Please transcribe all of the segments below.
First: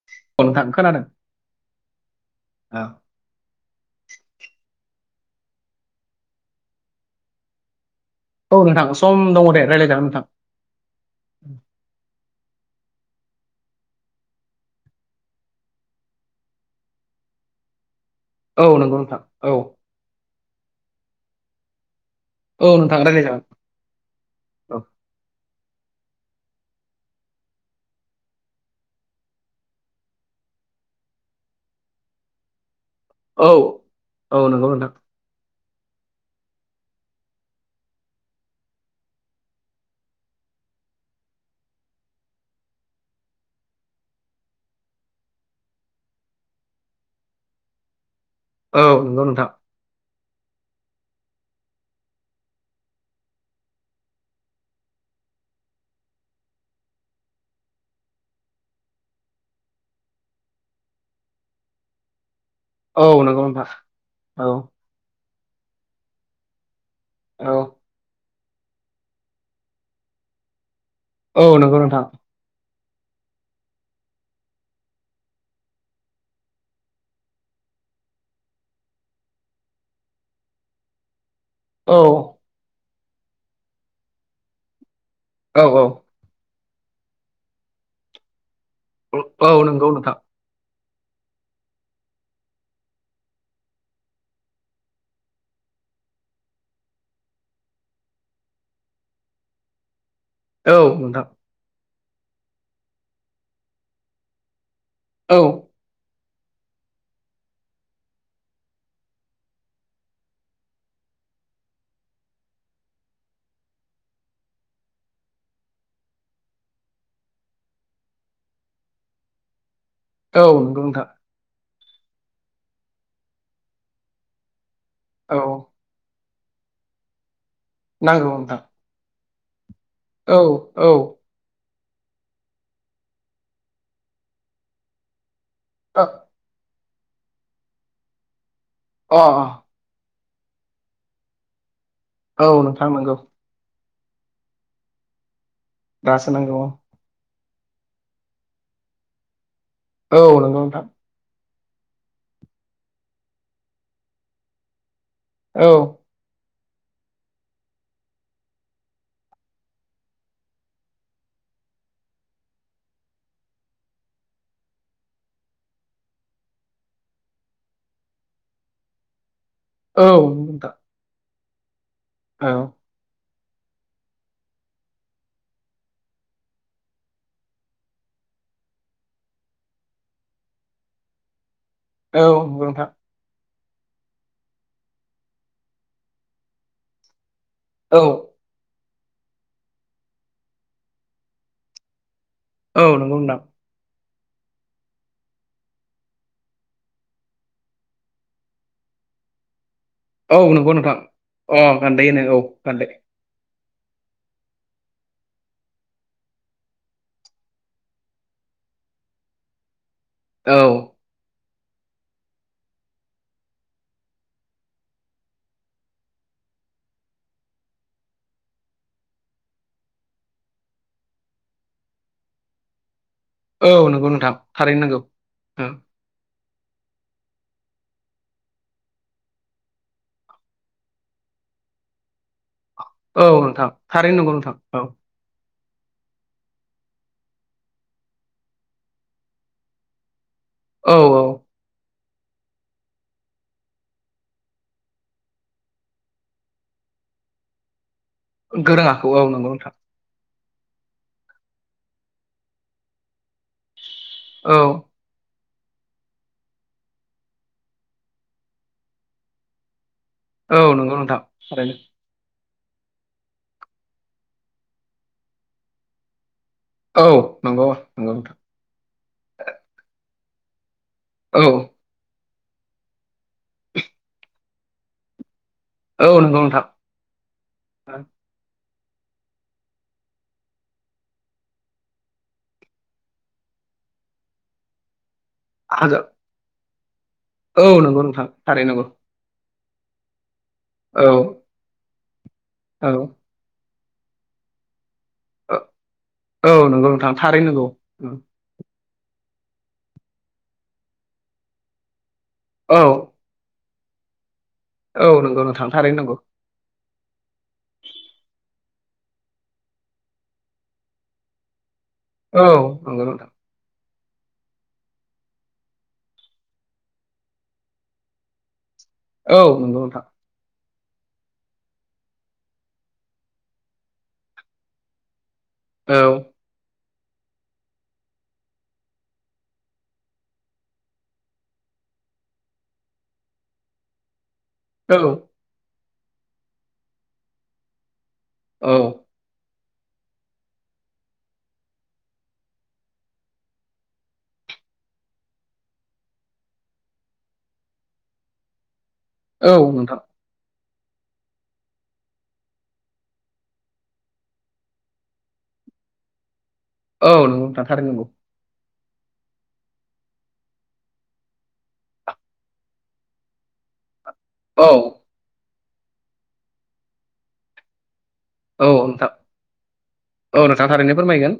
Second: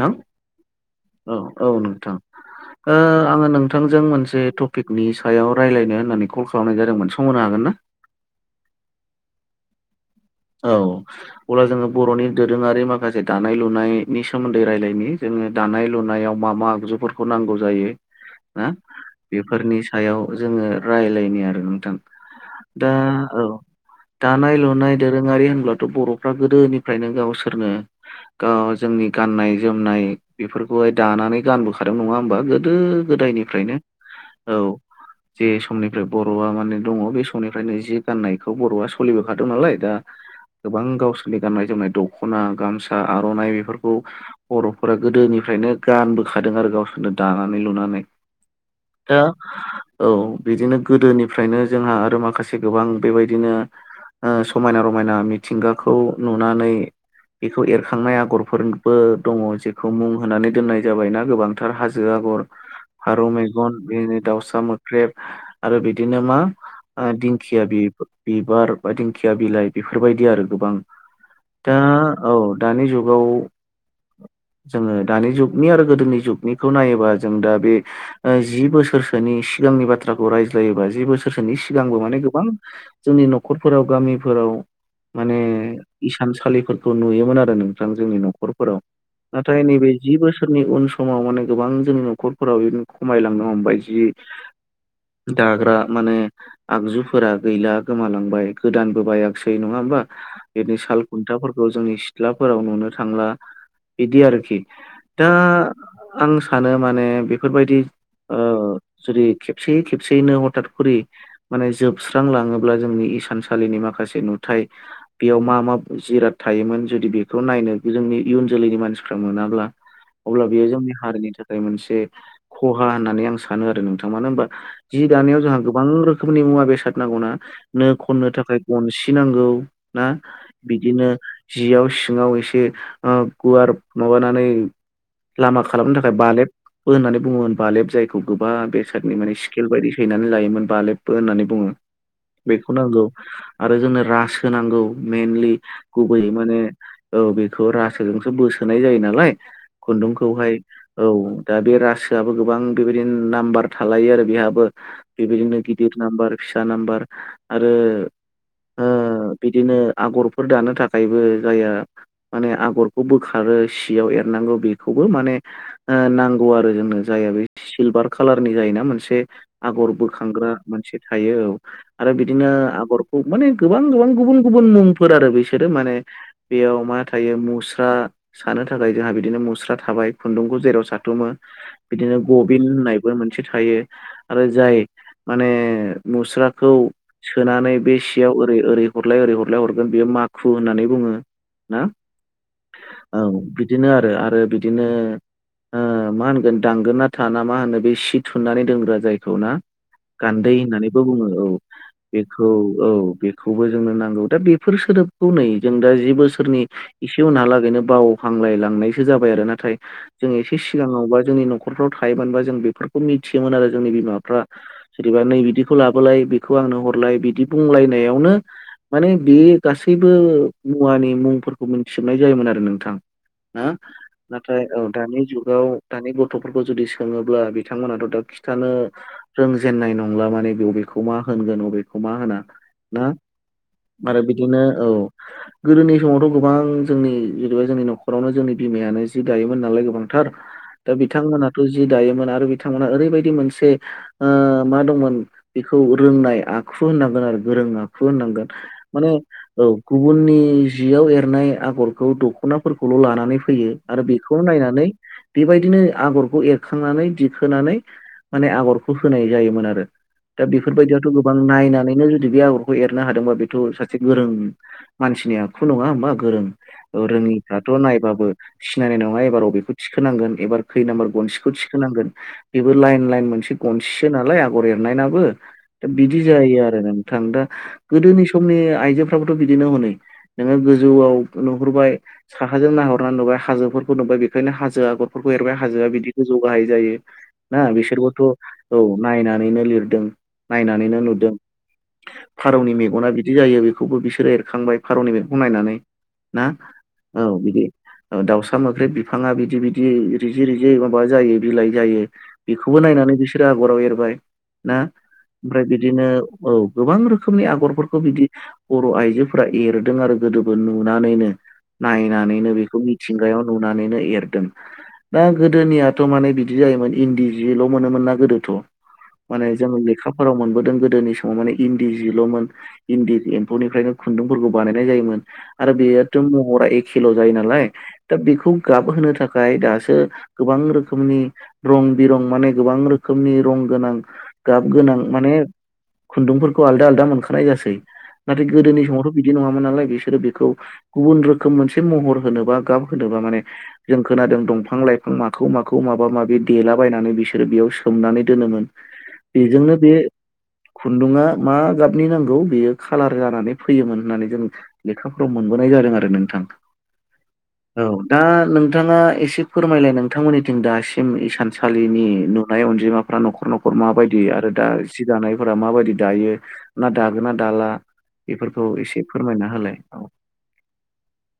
नोंथां औ नोंथां खोनादों औ औ नोंथां आङो नोंथांजों मोनसे टपिक नि सायाव रायलायनो होननानै कल खालामनाय जादोंमोन समहोनो हागोन ना? औ नोंथां सम दङ दे रायलायजागोन नोंथां। औ अब्ला जोङो बर'नि दोरोङारि मा खासे दानाय लुनायनि सोमोन्दै रायजलायनि जोङो दानाय लुनायाव मा मा आगजुफोरखौ नांगौ जायो। ना औ नंगौ नोंथां औ बेफोरनि सायाव जोङो रायलायनि आरो नोंथां। औ दा नोंथां औ रायज्लायजागोन दानाय औ लुनाय दोरोङारि होनब्लाथ' बर'फ्रा गोदोनिफ्रायनो गावसोरनो गाव जोंनि गाननाय जोमनाय बेफोरखौहाय दानानै गानबोखादों नङा होमबा गोदो औ गोदायनिफ्रायनो नंगौ औ नोंथां जे समनिफ्राय बर'आ माने दङ बे समनिफ्रायनो जि गाननायखौ बर'आ सोलिबोखादों नालाय दा गोबां गावसोरनि गाननाय जोमनाय दख'ना गामसा आर'नाइ बेफोरखौ बर'फोरा गोदोनिफ्राय गोदोनिफ्रायनो गानबोखादों आरो गावसोरनो दानानै लुनानै। औ दा नंगौ नोंथां। औ बिदिनो गोदोनिफ्रायनो जोंहा आरो माखासे गोबां बेबायदिनो ओ समायना रमायना मिथिंगाखौ नुनानै बेखौ एरखांनाय आगरफोरबो दङ जेखौ मुं होनानै दोननाय जाबायना गोबांथार हाजो आगर औ फारौ नंगौ नोंथां मेगन बिनो औ दाउसा मोख्रेब आरो बिदिनो मा औ दिंखिया बिबार बा दिंखिया बिलाइ बेफोरबायदि आरो गोबां। औ दा नंगौ नोंथां औ दानि जुगाव जोङो दानि जुगनि आरो गोदोनि जुगनिखौ नायोबा जों दा बे जि बोसोरसोनि सिगांनि बाथ्राखौ रायज्लायोब्ला जि बोसोर सोर सोरनि औ सिगांबो माने गोबां जोंनि न'खरफोराव गामिफोराव माने औ औ इसानसालिफोरखौ नुयोमोन आरो नोंथां जोंनि न'खर औ नाथाय नंगौ नैबे नोंथां जि बोसोरनि उन समाव माने गोबां जोंनि न'खरफोराव बिदिनो खमायलांनो हमबाय जि दाग्रा माने आगजुफोरा गैला गोमालांबाय। गोदानबो बायाखसै नङा होमबा बिदिनो औ साल नोंथां खुन्थाफोरखौ जोंनि सिथ्लाफोराव नुनो थांला बिदि आरोखि। दा औ आं सानो माने बेफोरबायदि जुदि खेबसेै खेबसेैनो हथत खरि माने जोबस्रां लाङोब्ला जोंनि इसान माखासे नुथाय बेयाव मा मा मुवा थायोमोन जुदि बेखौ नायनो जों जोलैनि मानसिफ्रा मोनाब्ला औ अब्ला बेयो नंगौ जोंनि नोंथां हारिनि थाखाय मोनसे खहा होननानै आं सानो आरो नोंथां मानो होमबा जि औ दानायाव जोंहा गोबां रोखोम- -नि मुवा बेसाद नांगौ ना नो खननो नांगौ थाखाय नोंथां सि नांगौ ना औ औ बिदिनो जियाव सिङाव एसे गुवार माबानानै लामा खालामनो अ थाखाय बालेबबो होननानै बुङोमोन बालेब जायखौ गोब बा बेसादनि अ माने स्केल बायदि सैनानै लायोमोन बाालेबबो होननानै बुङो औ बेखौ नोंथां नांगौ मोनगौ आरो जोंनो राज होनांगौ मेइेनलि गुबैयै दासो नांगौ माने औ बे थ' रासो जोंसो बोसोनाय जायो नालाय औ खुन्दुंखौहाय नंगौ नोंथां औ दा बे रासोआबो गोबां बेबायदिनो नाम्बार थालायो आरो बेहाबो बेबायदिनो औ गिदिर नाम्बार फिसा नाम्बार आरो ओ ओ बिदिनो आगरफोर दानो थाखायबो जाया माने आगरखौ बोखारो सियाव एरनांगौ बेखौबो माने ओ नांगौ आरो जोंनो जाय- जायो बे सिलभार खालारनि जायोना मोनसे आगर औ नंगौ बोखांग्रा नोंथां मोनसे थायो औ आरो औ बिदिनो आगर माने गोबां गोबां गुबुन गुबुन मुंफोर आरो बिसोरो माने बेयाव मा थायो मुस्रा सानो थाखाय जोंहा बिदिनो मुस्रा थाबाय खुन्दुंखौ जेराव साथुमो बिदिनो औ गबिन नंगौ नोंथां होननायबो मोनसे बो थायो आरो जाय माने मुस्राखौ सोनानै- औ एसेयाव ओरै ओरै हरलाय ओरै हरलाय हरगोन बेयो माखु होननानै बुङो ना नंगौ औ नोंथां बिदिनो आरो आरो बिदिनो ओ मा होनगोन दांगोन ना थाना मा होनो बे सि थुननानै दोनग्रा जायखौ ना औ गान्दै नंगौ नोंथां होननानैबो बुङो औ अ गान्दै होनो औ बेखौ गान्दै औ बेखौबो जोंनो नांगौ दा बेफोर सोदोबखौ नै जों दा जि बोसोरनि इसे उनहालागैनो बाव हांलाय लांनायसो जाबाय आरो नाथाय जों एसे औ सिगाङावबा जोंनि न'ख- खरफ्राव थायोमोनबा जों बेफोरखौ मिथियोमोन आरो जोंनि बिमाफ्रा जेनेबा नै बिदिखौ लाबोलाय बेखौ आं नो हरलाय बिदि बुंलायनायावनो माने बे गासैबो मुवानि मुंफोरखौ मिथिजोबनाय जायोमोन आरो नोंथां औ ह' नंगौ नोंथां नाथाय थारैनो अ नंगौ दानि जुगाव औ दानिबो गथ'फोरखौ जुदि सोङोब्ला बिथांमोनाथ' दा खिथानो रोंजेननाय नंला माने बेेखौ मा होनो होनगोन अबेखौ मा होना ना औ नोंथां थारैनो आरो नंगौ नोंथां बिदिनो औ गोदोनि समावथ' गोबां जोंनि जेनेबा जोंनि न'खरावनो जोंनि बिमायानो जि दायोमोन नालाय गोबांथार दा औ औ बिथांमोनाथ' जि दायोमोन आरो बिथांमोना ओरैबायदि मोनसे ओ मा दंमोन बेखौ रोंनाय आखु होननांगोन आरो गोरों आखु होननांगोन गोरों आखु माने नंगौ औ नोंथां गुबुननि जियाव एरनाय आगरखौ दख'नाफोरखौल' लानानै फैयो आरो बेखौ औ नायनानै बेबायदिनो आगरखौ एरखांनानै दिखोनानै माने आगरखौ होनाय जायोमोन आरो दा औ नंगौ बेफोरबायदियावथ' नोंथां गोबां थारैनो नायनानैनो जुदि- बिदि आगरखौ एरनो हादोंबा बेथ' सासे गोरों मानसिनि आखु नङा होमबा गोरों औ ओ नंगौ रोङिफ्राथ' नंगौ नायबाबो नोंथां सिनायनाय नङा एबार अबेखौ थिखोनांगोन एबार खै नाम्बार औ गनसिखौ थिखोनांगोन बेबो लाइन लाइन मोनसे गनसिसो नालाय आगर एरनायनाबो दा औ बिदि नंगौ जायो नोंथां आरो नों थां गोदोनि समनि आइजोफ्राबोथ' बिदिनो हनै नोङो गोजौआव नुहुरबाय साखाजों नाहरनानै नुबाय हाजोफोरखौ नुबाय बेखायनो हाजो आगरफोरखौ एरबाय हाजोआ हागोन बिदि गोजौ गाहाय जायो औ ना नंगौ बिसोरबोथ' नोंथां थारै नंगौ औ नायनानैनो लिरदों नायनानैनो औ नुदों फारौनि औ मेगना बिदि जायो बेखौबो बिसोरो एरखांबाय फारौनि मेगनखौ नायनानै ना औ नंगौ नोंथां औ थारै बिदि नंगौ दाउसा मोख्रेब बिफाङा बिदि बिदि रिजि रिजि माबा जायो बिलाइ जायो बेखौबो औ नायनानै बिसोरो गराव एरबाय ना औ नंगौ ओमफ्राय नोंथां थारैनो बिदिनो नंगौ औ गोबां रोखोमनि आगरफोरखौ बिदि बर' आइजोफोरा एरदों आरो गोदोबो नुनानैनो औ नायनानैनो बेखौ नंगौ नोंथां मिथिंगायाव नुनानैनो एरदों दा गोदोनियाथ' माने बिदि जायोमोन इन्दि जिल' मोनोमोन नना गोदोथ' औ माने जोङो नंगौ नोंथां लेखाफोराव मोनबोदों गोदोनि सम- फुङाव माने इन्दि जिल'मोन इन्दि एम्फौनिफ्रायनो खुन्दुंफोरखौ बानायनाय जायोमोन आरो बेयोथ औ महरा एखे खेल' जायो नालाय दा बेखौ गाबहोनो थाखाय दासो गोबां रोखोमनि रं बिरं माने गोबां रोखोमनि रं गोनां गाब गोनां औ माने खुन्दुंफोरखौ आलदा आलदा मोनखानाय जासै नाथाय गोदोनि औ समावथ' बिदि नङा नालाय बिसोरो बेखौ गुबुन रोखोम मोनसे महर होनोबा गाब होनोबा माने जों खोनादों दंफां लाइफां माखौ माखौ माबा माबि देलाबायनानै बिसोरो बेयाव सोमनानै दोनोमोन औ बेजोंनो बे नोंथां खुन्दुङआ मा गाबनि नांगौ बेयो खाालार जानानै फैयोमोन होननानै जों लेखाफ्राव मोनगोन नाय जादों आरो नोंथां औ नोंआव थाथारो नंगौ दा नोंथाङा एसे फोरमायलाय नोंथांमोननिथिं दासिम इसानसालिनि नुनाय अनजिमाफ्रा न'खर न'खर माबायदि बिदि आरो दा औ जि दानायफोरा माबायदि दायो ना दागोन ना दाला बेफोरखौ औ एसे नोंथां फोरमायना होलाय औ नोंथां थारैनो फोरमायगोन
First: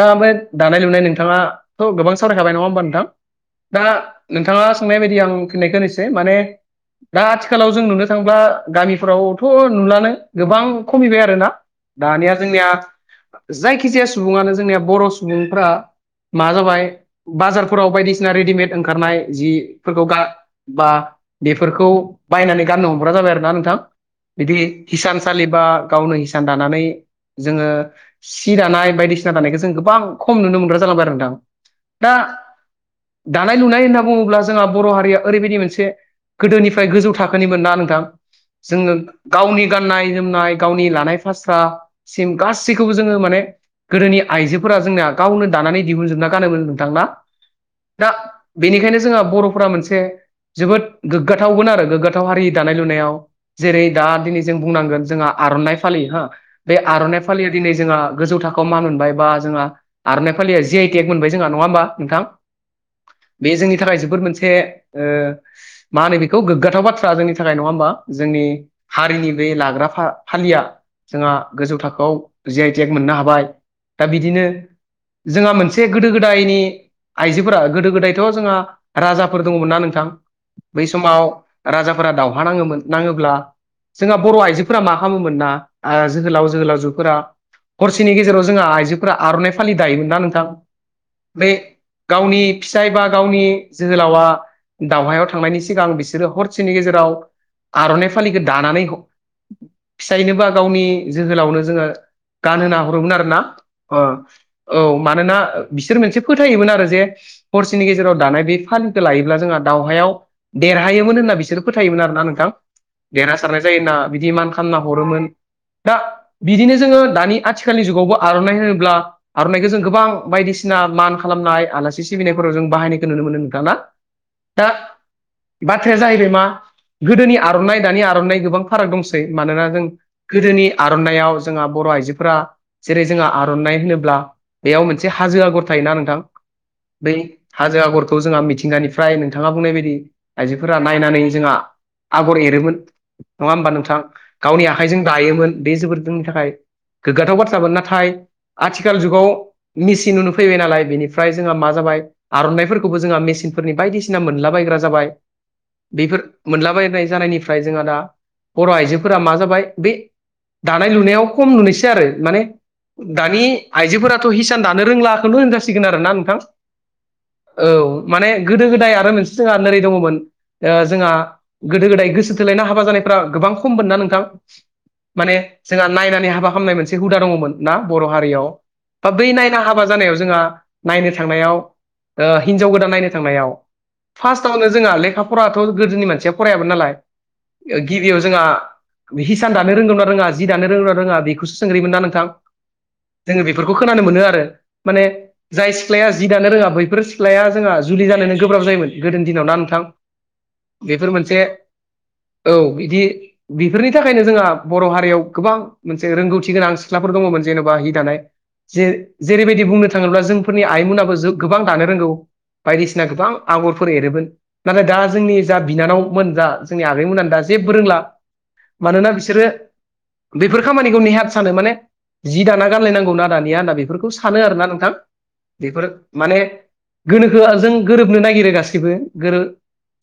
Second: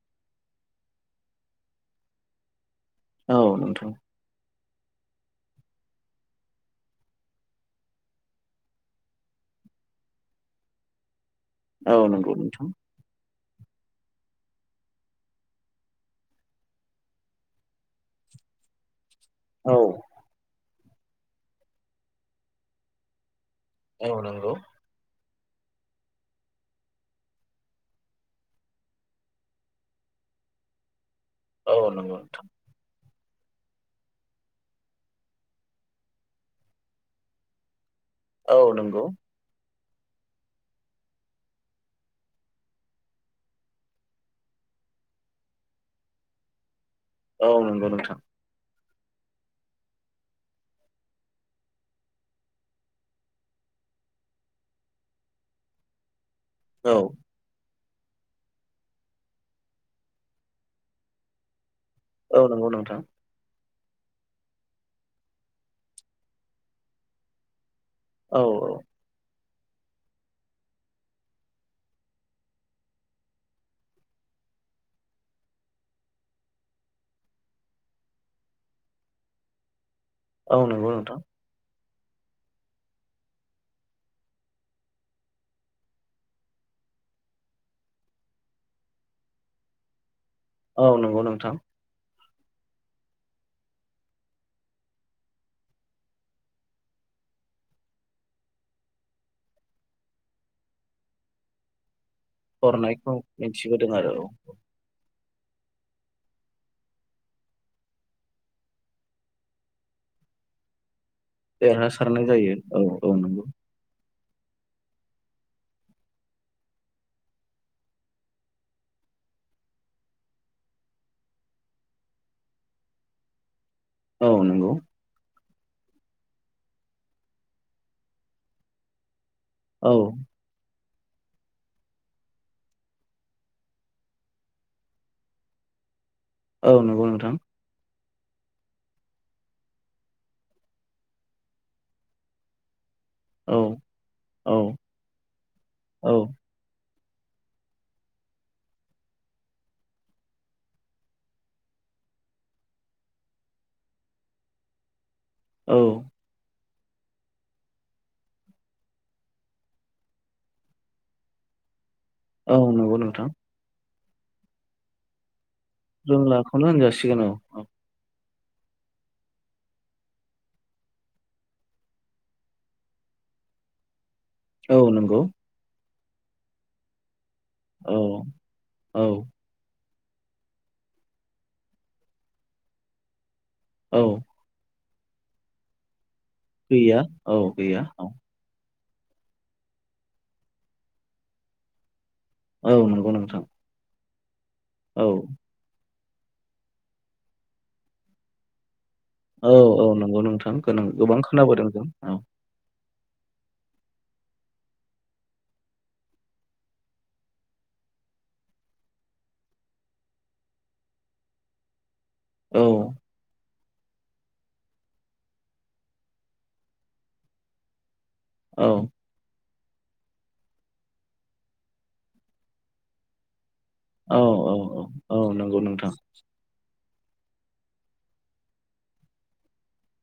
दा ओमफ्राय दानाय लुनाय नोंथाङााथ' गोबां सावरायखाब नङा होमबानो औ दा नोंथां नोंथाङा सोंनाय बायदि आं फिननायखौ होनोसै माने दा आथिखालाव जों नुनो थांब्ला गामिफ्रावथ' नुलानो गोबां खमिबाय आरोना औ नंगौ दानिया नोंथां जोंनिया जायखि जाया सुबुङानो जोंनिया बर' सुबुंफ्रा माबा जाबाय बाजारफोराव बायदिसिना रेडिमेड ओंखारनाय औ जिफोरखौ बा बेफोरखौ बायनानै गाननो हमग्रा जाबाय आरोना औ नंगौ बिदि हिसानसालिबा गावनो हिसान दानानै जोङो सि दानाय बायदिसिना दानायखौ जों गोबां खम नुनो मोनग्रा जालांबाय आरो नोंथां औ नंगौ दा नोंथां दानाय लुनाय होनना बुङोब्ला जोंहा बर' हारिया ओरैबायदि मोनसे‌ गोदोनिफ्राय गोजौ थाखोनिमोन ना नोंथां औ जोङो नंगौ गावनि गाननाय जोमनाय गावनि लानाय फास्रासिम गासैखौबो जोङो माने गोदोनि आइजोफोरा जोंनाया गावनो दानानै दिहुनजोबना गानोमोन नोंथांना औ नंगौ नोंथां जोंहा बर'फोरा मोनसे जोबोद गोग्गाथावगोन आरो गोग्गाथाव हारि दानाय लुनायाव जेरै दा दिनै जों बुंनांगोन जोंहा आर'नाइ फालि हो बे औ आर'नाइ फालिया दिनै जोंहा गोजौ थाखोआव मा मोनबाय बा जोंहा आरो नेखाालि ज आइ क मोनबाय जोंहा नङा होमबा नोंथां औ नंगौ नोंथां बे जोंनि नि थाखाय जोबोद मोनसे मा होनो बेखौ गोग्गाथाव बाथ्रा जोंनि थाखाय नङा होमबा औ जोंनि औ हारिनि बे लाग्रा फालिया जोंहा गोजौ थाखोआव जे आइ थेक मोननो हाबाय दा बिदिनो जोंहा मोनसे गोदो गोदायनि आइजोफोरा गोदो गोदायथ' जोंहा राजाफोर दङमोन ना नोंथां औ बै नंगौ नोंथां समाव राजाफोरा दावहा नाङोमोन नाङोब्ला जोंहा बर' आइजोफोरा मा खालामामोमोन ना जोहोलाव जोहोलावजोफोरा हरसेनि गेजेराव जोंहा आइजोफोरा आर'नाइ फालि दायोमोन ना नोंथ औ नंगौ नोंथां गावनि फिसाय बा गावनि जोहोलावा दावहायाव थांनायनि सिगां बिसोरो हरसेनि गेजेराव आर'नाइ फालिखौ दानानै फिसायनो बा गावनि जोहोलावनो जोङो गानहा हरनायखौ हरोमोन आरो ना मिथिबोदों आरो औ औ मानोना बिसोर मोनसे फोथायोमोन आरो जे हरसेनि गेजेराव दानाय बे फालिखौ लायोब्ला जोंहा दावहायाव देरहायोमोन होनना बिसोरो फोथायोमोन आरोना देरहासारनाय नोंथां जायो औ औ नंगौ देरहासारनाय जायो होनना बिदि मान खालामना हरोमोन दा बिदिनो जोङो दानि आथिखालनि जुगावबो आर'नाइ होनोब्ला आर'नाइखौ जों गोबां बायदिसिना सिना मान खालामनाय आलासि सिबिनायफोराव जों बाहायनायखौ नुनो मोनदों नोंथाङा औ नंगौ बाथ्राया जाहैबाय मा गोदोनि आर'नाइ दानि आर'नाइ गोबां फाराग दंसै मानोना जों औ गोदोनि आर'नायाव जोंहा बर' आइजोफोरा जेरै जोंहा आर'नाइ होनोब्ला बेयाव मोनसे हाजो आगर थायो ना नोंथां औ नंगौ बै नोंथां हाजो आगर खौ जोंहा मिथिंगानिफ्राय नोंथाङा बुंनाय बायदि आइजोफोरा नायनानै जोंहा आगर एरोमोन नङा औ होमबा नोंथाङा औ गावनि आखाइजों दायोमोन बे जोबोर औ जोंनि थाखाय गोग्गाथाव बाथ्रामोन नाथाय आथिखाल जुगाव मेचन नुनो फैबाय नालाय बेनिफ्राय जोंहा मा ज जाबाय आर'नाइफोरखौबो जोंहा मेसिनफोरनि बायदिसिना मोनलाबायग्रा जाबाय औ बेफोर मोनलाबायनाय जानायनिफ्राय जोंहा दा बर' आइजोफोरा मा जाबाय बे दानाय लुनायाव खम नुनोसै आरो माने औ नंगौ नोंथां दानि आइजोफोराथ' हिसान दानो रोंलाखौनो होन आरोना नोंथां औ माने गोदो गोदाय आरो मोनसे जोंहा नोरै दङमोन जोंहा गोदो गोदाय गोसो थोलायनाय हाबा जानाय गोबां खममोन ना नोंथां औ नंगौ माने जोंहा नायनानै हाबा खालामनाय मोनसे हुदा दङमोन ना औ बर' हारियाव औ बा बै नायना हाबा जों नायनो थांनायाव ओ हिजाव गोदान नायनो थांनायाव औ फास्तावनो जोंहा लेखाफोराथ' गोदोनि मानसिया फरायामोन नालाय गैया औ गैया औ गिबियाव जोंहा हिसान दानो रोंगौ ना रोङा जि दानो रोंगौ ना रोङा बेखौसो सोंग्रोयोमोन ना नोंथां औ नंगौ नोंथां जोङो बेफोरखौ खोनानो मोनो आरो माने औ जाय सिख्लाया जि दानो रोङा बैफोर सिख्लाया जोंहा जुलि जानोनो गोब्राब जायोमोन गोदोनि दिनाव औ ना नोंथां औ नंगौ नोंथां बेफोर गोबां मोनसे खोनाबोदों जों औ औ बिदि बेफोरनि थाखायनो जोंहा बर' हारियाव गोबां मोनसे रोंगौथि गोनां सिख्लाफोर दङ जेनेबा हि दानाय जेरैबायदि बुंनो थाङोब्ला जोंफोरनि आइमोनाबो गोबां दानो रोंगौ औ बायदिसिना गोबां आगरफोर एरोमोन नाथाय दा जोंनि जा बिनानावमोन जा जोंनि आ दा जेबो रोंला औ मानोना बिसोरो बेफोर खामानिखौ नेहाथ सानो माने जि दाना गानलायनांगौ ना दानिया बेफोरखौ सानो औ आरोना औ नोंथां औ नंगौ बे नोंथां माने गोनोखो जों गोरोबनो नागिरो गासिबो गोरोब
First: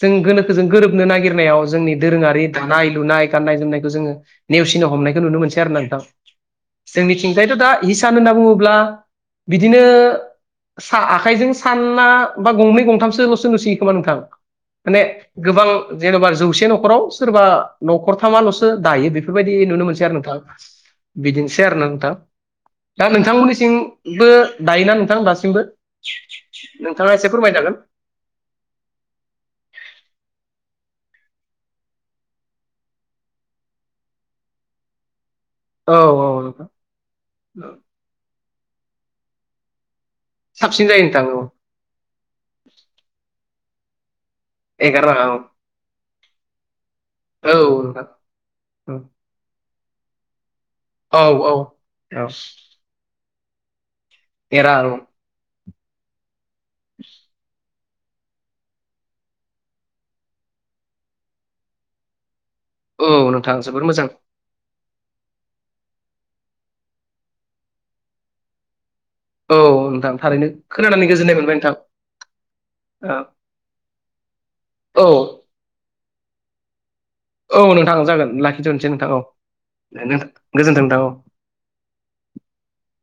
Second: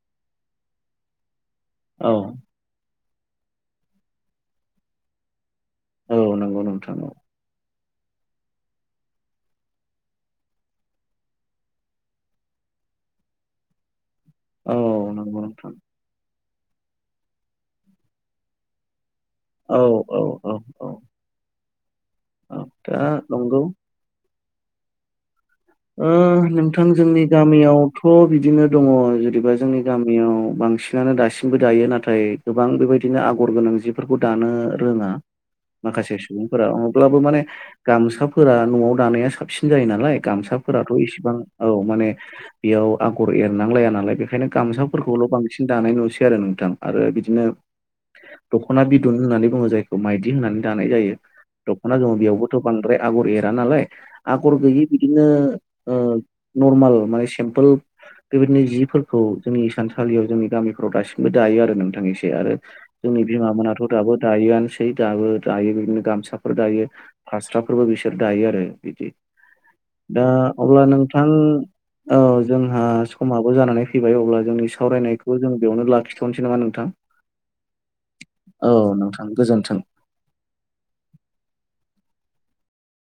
जों गोनोखो जों गोरोबनो नागिरनायाव जोंनि औ दोरोङारि दानाय लुनाय गान्नाय जोमनायखौ जोङो नेवसिनो हमनायखौ नुनो मोनसै आरो ना नोंथां औ नंगौ नोंथां औ जोंनिथिंजायथ' दा हिसान होनना बुङोब्ला बिदिनो। आखाइजों सानला बा गंनै गंथामसोल'सो नुसियो खोमा नोंथां [inaudible] औ माने नंगौ गोबां नोंथां जेन'बा जौसे न'खराव सोरबा न'खर थामाल'सो दायो बे बेफोरबायदि औ नुनो मोनसै आरो औ नोंथाब औ औ बिदिनोसै आरो ना नोंथाब औ दा नंगौ नोंथांमोननिसिमबो दायोना नोंथां दासिमबो नोंथां नोंथाङा जोंनि एसे फोरमायजागोन गामियावथ' बिदिनो दङ जेनेबा जोंनि गामियाव बांसिन बांसानानो दासिमबो दायो नाथाय गोबां बेबायदिनो आगर गोनां जिफोरखौ दानो रोङा औ माखासे सुबुंफोरा नोंथां अब्लाबो माने गामसाफोरा न'आव दानाया साबसिन जायो नालाय गाम साबसिन फोरथ' जायो नोंथां इसिबां औ माने बेयाव आगर एरनांलाया नालाय बे ओंखायनो एगारनाङा गामसाफोरखौल' औ बांसिन दानाय नुसै आरो नोंथां। आरो बिदिनो औ नोंथां दख'ना बिदुन होननानै बुङो जायखौ माइदि होननानै। दानाय जायो औ औ दख'ना जोङ औ बेयावबोथ' बांद्राय आगर एरा नालाय आगर एरा गैयि औ बिदिनो। नर्माल माने सिम्पोल। बेबायदिनो जिफोरखौ जोंनि सानसालियाव जोंनि गामिफ्राव दासिमबो दायो आरो नोंथां एसे आरो। औ जोंनि बिमा नोंथां मोनाथ' जोबोर मोजां दाबो दायोआनो। फ दाबो दायो बिदिनो गामसाफोर दायो फास्राफोरबो बिसोर दायो आरो बिदि। औ नोंथां दा थारैनो अब्ला खोनानानै नोंथां गोजोननाय मोनबाय नोंथां। औ जोंहा औ समाबो जानानै फैबाय अब्ला जोंनि सावरायनायखौबो जों बेयावनो। लाखिथ'नोसै नामा नोंथां। औ नोंथां जागोन लाखिथ'नोसै नोंथां औ गोजोन्थों नोंथां औ।